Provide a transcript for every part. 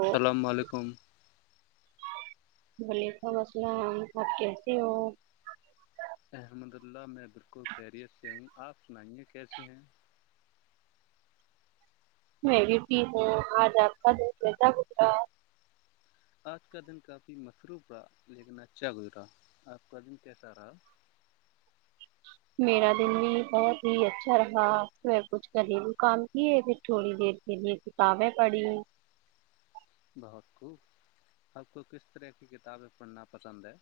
السلام علیکم بلی کا مسل آپ کیسے ہو احمد اللہ میں بالکل خریت سے ہوں آپ سنائیے کیسی ہیں میں ٹی ہوں آج آپ کا دھ لیتا گتا آج کا دن کافی مصروف رہا لیکن اچھا گزرا آپ کا دن کیسا رہا میرا دن بھی بہت ہی اچھا رہا میں کچھ کرریلو کام کیے پھر تھوڑی دیر کے لیے کتابیں پڑھی بہت خب آب کو کس طرح کی کتابیں پڑھنا پسند ہے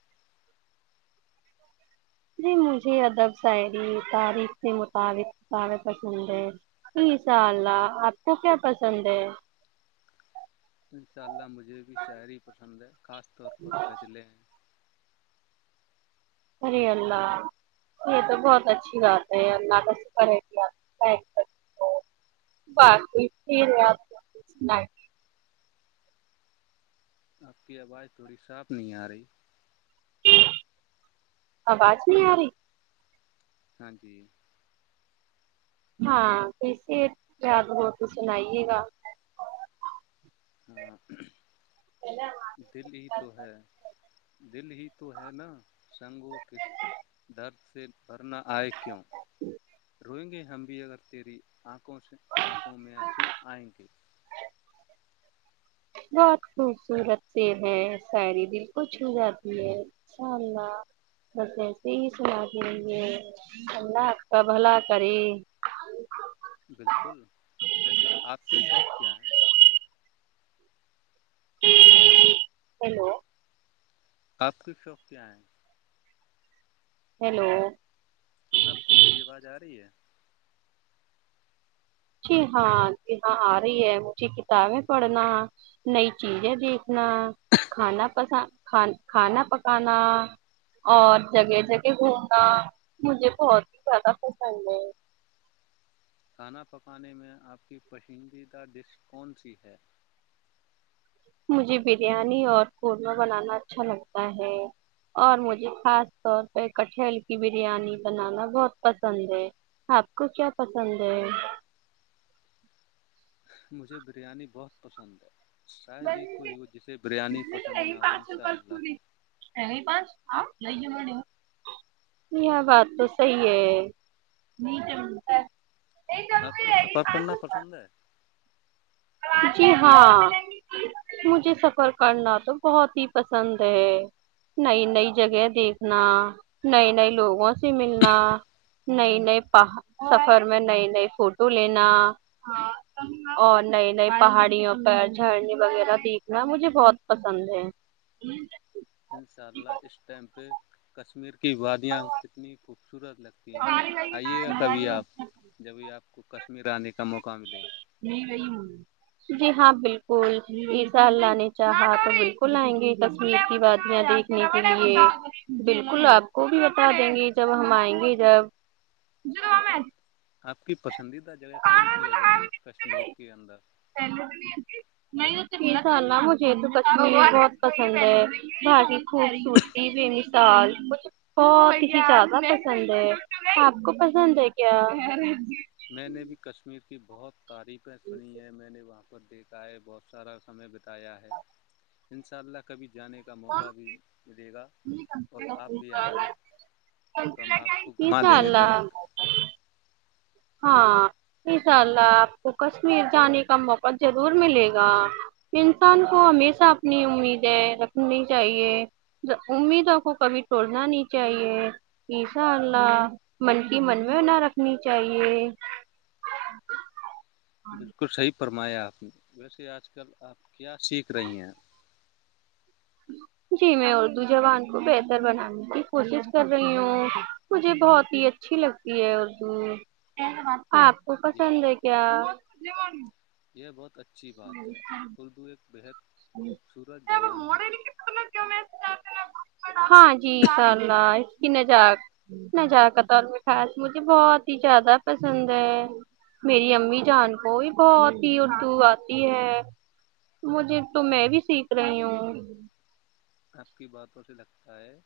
جی مجھے ادب شاعری تاریخ کے مطابق کتابیں پسند ہے جی انشاء اللہ آپ کو کیا پسند ہے اناء اللہجھے مجھے بھی شاعری پسند ہے خاص طور پر غزلیں ہیں ار اللہ یہ تو بہت اچھی بات ہے اللہ کا سکر کیا باقی پھر آ آپ کی آواز تھوڑی صاف نہیں آ رہی آواز نہیں اری ہاں جی ہاں کیے یاد ہو تو سنائیے گا ہاں [unintelligible] دل ہی تو ہے دل ہی تو ہے نا سنگوں کے درد بھر نہ آئے کیوں روئیں گے ہم بھی اگر تیرینکھوں آنکھوں میں آنسو آئیں گے بہت خوبصورت سے ہے ساعری دل خو چھو جاتی ہے ان شاء اللہ بس ایسے ہی سنا کےے اللہ آپ کا بھلا کرے بالکل ویسے آپ کے شوق کیا ہیں ہلو آپ کی شاپ کیا ہیں ہیلو آپ کو میری آواز آ رہی ہے جی ہاں جی ہاں آ رہی ہے مجھے کتابیں پڑھنا نئی چیزیں دیکھنا کھانا پس کھانا پکانا اور جگہ جگہ گھومنا مجھے بہت ہی زیادہ پسند ہے کھانا پکانے میں آپ کی پسندیدہ ڈش کون سی ہے مجھے بریانی اور قورمہ بنانا اچھا لگتا ہے اور مجھے خاص طور پہ کٹھل کی بریانی بنانا بہت پسند ہے آپ کو کیا پسند ہے مجھے بریانی بہت پسند ہے شاید ہی کوئی ہو جسے بریانی پسند نہ ہو ان شاء اللہ یہ بات تو صحی ہے آپ کو سفر کرنا پسند ہے جی ہاں مجھے سفر کرنا تو بہت ہی پسند ہے نئی نئی جگہ دیکھنا نئے نئے لوگوں سے ملنا نئی نئے سفر میں نئی نئی فوٹو لینا اور نئے ن پہاڑیوں پر جھرنے وغیرہ دیکھنا مجھے بہت پسند ہے ان شاء اللہ اس ٹائم پہ کشمیر کے کی وادیاں کتنی خوبصورت لگتی ہیں آئیے گا کبھی آپ جبھی آپ کو کشمیر آنے کے نہیں وہی م جی ہاں بالکل یہ سال لان نے چاہا تو بالکل آئیں گے کشمیر کی بادیاں دیکھنے کے لیے بالکل آپ کو بھی بتا دیں گے جب ہم آئیں گے جب آپ کی پسندیدہ جگہ کون سی ہے ویسے کشمیر کے اندر مجھے تو کشمییر بہت پسند ہے ب کی خوبصورتی بے مثال بہت ہی زیادہ پسند ہے آپ کو پسند ہے کیا میں نے بھی کشمیر کی بہت تعریفیں سنی ہیں میں نے وہاں پر دیکھا ہے بہت سارا سمے بتایا ہے ان شاء اللہ کبھی جانے کا موقع بھی ملے گا نہیں اور آپ بھی آئیں گے تو ہم آپ کو گھما دیں گے چلہ تک۔ ہاں انشاء اللہ آپ کو کشمیر جانے کا موقع ضرور ملے گا انسان کو ہمیشہ اپنی امیدیں رکھنی چاہیے امیدوں کو کبھی توڑنا نہیں چاہیے ایشاء اللہ من کی من میں نہ رکھنی چاہیے [unintelligible] بالکل صحی فرمایا آپ نے ویسے آج کل آپ کیا سیکھ رہی ہیں جی میں اردو زبان کو بہتر بنانے کی کوشش کر رہی ہوں مجھے بہت ہی اچھی لگتی ہے اردو آپ کو یہ پسند ہے کیا یہ بہت اچھی بات ہے اردو ایک بےحد مورےنا خوبصورت زبان ہے جاتتے ن وہ ہاں جی ان شاء اللہ اس کی ن نجاکت اورم خاص مجھے بہت ہی زیادہ پسند ہے میری امی جان کو بھی بہت ہی اردو آتی ہے مجھے تو میں بھی سیکھ رہی ہوں آپ کی باتوں سے لگتا ہے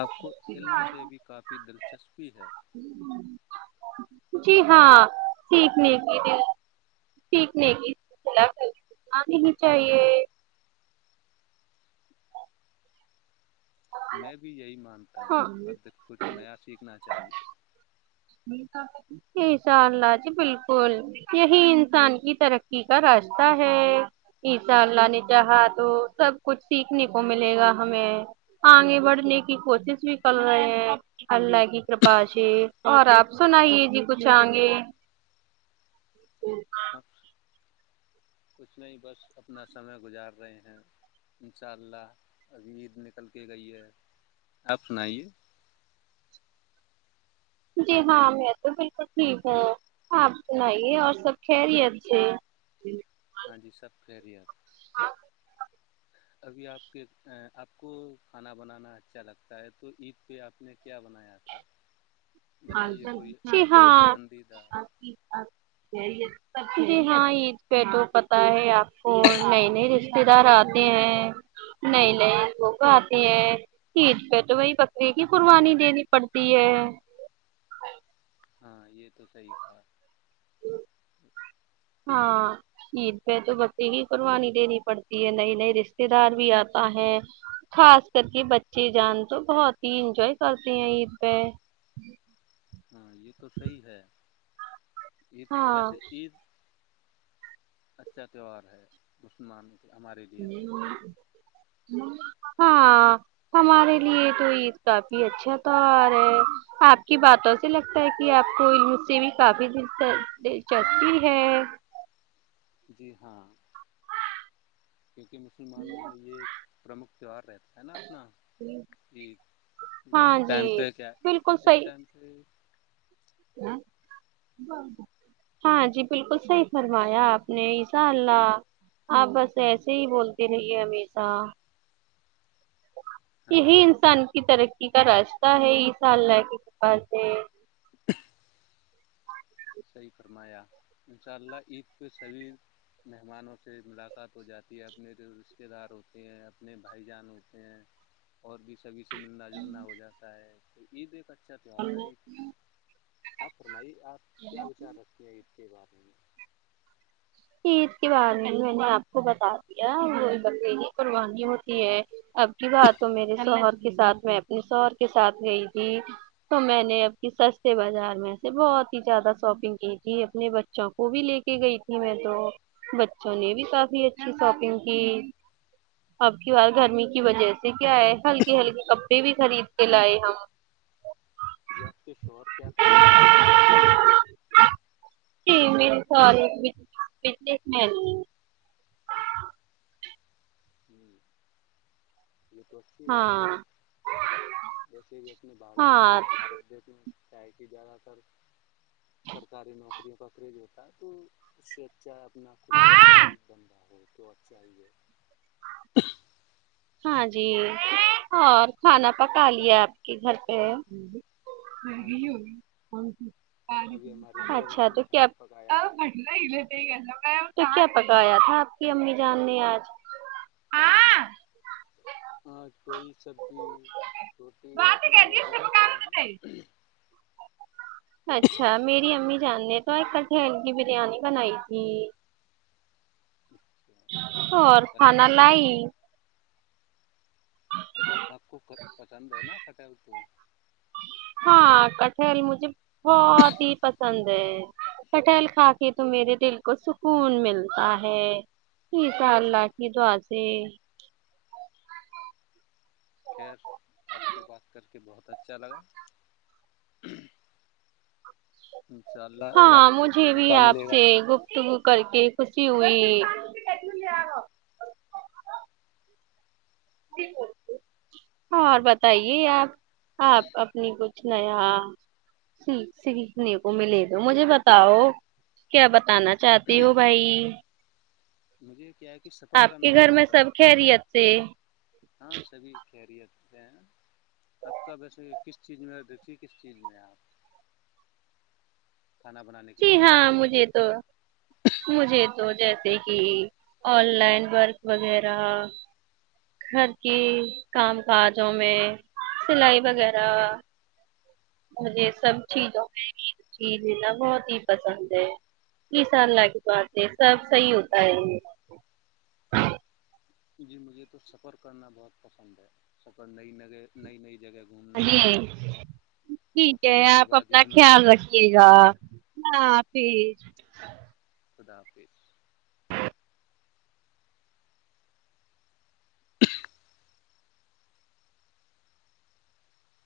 آپ کو علم سے بھی کافی دلچسپی ہے جی ہاں سیکھنے کی سیکھنے کی کھی نہیں چاہیے میں بھی یہی مانتا ہوں ہاں اور دیک کچھ نیا سیکھنا چاہیے عشا اللہ جی بالکل یہی انسان کی ترقی کا راستہ ہے ایشاء اللہ نے چاہا تو سب کچھ سیکھنے کو ملے گا ہمیں آگے بڑھنے کی کوشش بھی کر رہے ہیں اللہ کی کرپا سے اور آپ سنائیے جی کچھ آئ گے آپ کچھ نہیں بس اپنا سمے گزار رہے ہیں ان شاء اللہ ابھی عید نکل کے گئی ہے آپ سنائیے جی ہاں میں تو بالکل ٹھیک ہوں آپ سنے اور سب کہری اچھے ہاں جی سب پری یار ابھی آپ کے آپ کو کھانا بنانا اچھا لگتا ہے تو عید پہ آپ نے کیا بنایا تھا بتائیے کوئی جی کی ہاں آپ پسندیدہ آپ [inaudible] جی ہاں عید پہ تو پت ہے آپ کو نئے نئے رشتے دار آتے ہیں نئے نئے لوگ آتے ہیں عید پہ تو وہی بکرریے کی قربانی دینی پڑتی ہے ہاں یہ تو صحی تھا [inaudible] ہاں عید پہ تو بچے ہی قربانی دینی پڑتی ہے نئی نئے رشتے دار بھی آتا ہے خاص کر کے بچے جان تو بہت ہی انجوائے کرتے ہیں عید پہ ہاں یہ تو صحی ہے عید ہاں ویسے عید اچھا تہوار ہے دسمانی نہیں ہاں ہمارے لیے تو عید کافی اچھا تیوار ہے آپ کی باتوں سے لگتا ہے کہ آپ کو ع سے بھی کافی دل دلچسپی ہے جی ہاں کیونکہ مسلمانوں میں یہ ایک پرمکھ تہوہار رہتا ہے نا اپنا کہ اس ہاں کے جی ٹائم پہ کیا بالکل اس صحیح ٹائم پہ ہاں جی بالکل صحی فرمایا آپ نے عشاء اللہ آپ بس ایسے ہی بولتے رہیے ہمیشہ [inaudible] ہاں یہی جی انسان کی ترقی کا رستہ ہے اس حال کی کپا سے [inaudible] صحیح فرمایا ان شاء اللہ عید پہ سبھی مہمانوں سے ملاقات ہو جاتی ہے اپنے رشتتے دار ہوتے ہیں اپنے بھائی جان ہوتے ہیں اور بھی سبھی سے ملنا جلنا ہو جاتا ہے یہید پچے اچھا تیوار ہے یہ آپ فرمائی آپ [inaudible] کیا وچار رکھتی ہے [inaudible] کیی بات نہیں [inaudible] عید کے بارے میں میں نے آپ کو بتا دیا ب پروانی ہوتی ہے اب کی بات تو میرے شوہر کے ساتھ میں اپنے شوہر کے ساتھ گئی تھی تو میں نے اب کی سستے بازار میں سے بہت ہی زیادہ شاپنگ کی تھی اپنے بچوں کو بھی لے کے گئی تھی میں تو بچوں نے بھی کافی اچھی شاپنگ کی اب کی بار گرمی کی وجہ سے کیا ہے ہلکے ہلکے کپڑے بھی خرید کے لائے ہم آپ کے شوہر کیا کرتے ہیں جی میرے سال [inaudible] فتنے میں ہوں [inaudible] یہ تو اچھی بات ہے ہاں جیسے بھی اپنے بھارت بھارت دیش میں کیا ہے کہ زیادہ تر سرکاری نوکریوں کا کریز ہوتا ہے تو اس سے اچھا اپنا خود کا ہاں کوئی بندہ ہو تو اچھا ہی ہے [inaudible] ہاں جی اور کھانا پکا لیا آپ کے گھر پہ ہاں جی ابھی ہماری [unintelligible] امی اچھا جان تو نے [inaudible] کھانا پکایا ہے پکایا تھا آپ کی امی جان نے آج [unintelligible] ہاں کوئی سبزی روٹی اور چاول بھی پکائے ہیں [unintelligible] اچھا میری امی جاننے تو ایک کٹل کی بریانی بنائی تھی [unintelligible] اور کھانا کٹہل لائی [inaudible] سب کو پسند ہے نا کٹل تو [inaudible] ہاں کٹہل مجھے بہت ہی پسند ہے کٹہل کھا کے تو میرے دل کو سکون ملتا ہے [unintelligible] ج سا اللہ اچھا کی دوعازے [unintelligible] خیر آپ سے بات کر کے بہت اچھا لگا [unintelligible] انشاء اللہ ہاں مجھے بھی موقع آپ ملے گا سے گفتگو کر کے خوشی ہو [unintelligible] ا اور بتائیے آپ [inaudible] آپ اپنی کو [inaudible] نیا سیکھنے کو ملے تو مجھے بتاؤ کیا بتانا چاہتے ہو بھائی مجھے کیا ہے کہ سفر آپ کے کرنا گھر بہت میں بڑ سب خیریت سے ہاں سبھی خیریت آپ کاب ایسے کس چیز میں دیکھیے کس چیز میں آپ کھانا بنانے کے جی علاوہ ہاں مجھے تو مجھے تو تو جیسے کہ آن لائن ورک وغیرہ گھر کی کام کاجوں میں سلائی وغیرہ مجھے سب چیزوں میں ہی چیز لینا بہت ہی پسند ہے اسس اللہ کی بات ہے سب صحیح ہوتا ہے یہ جی مجھے تو سفر کرنا بہت پسند ہے سفر نئی ن نئی نئی جگہ گھومنا جی ٹھیک ہے کشمیر کی آپ اپنا وادیوں میں خیال گھومنا رکھیے گا ہ جی خدا حافظ [inaudible]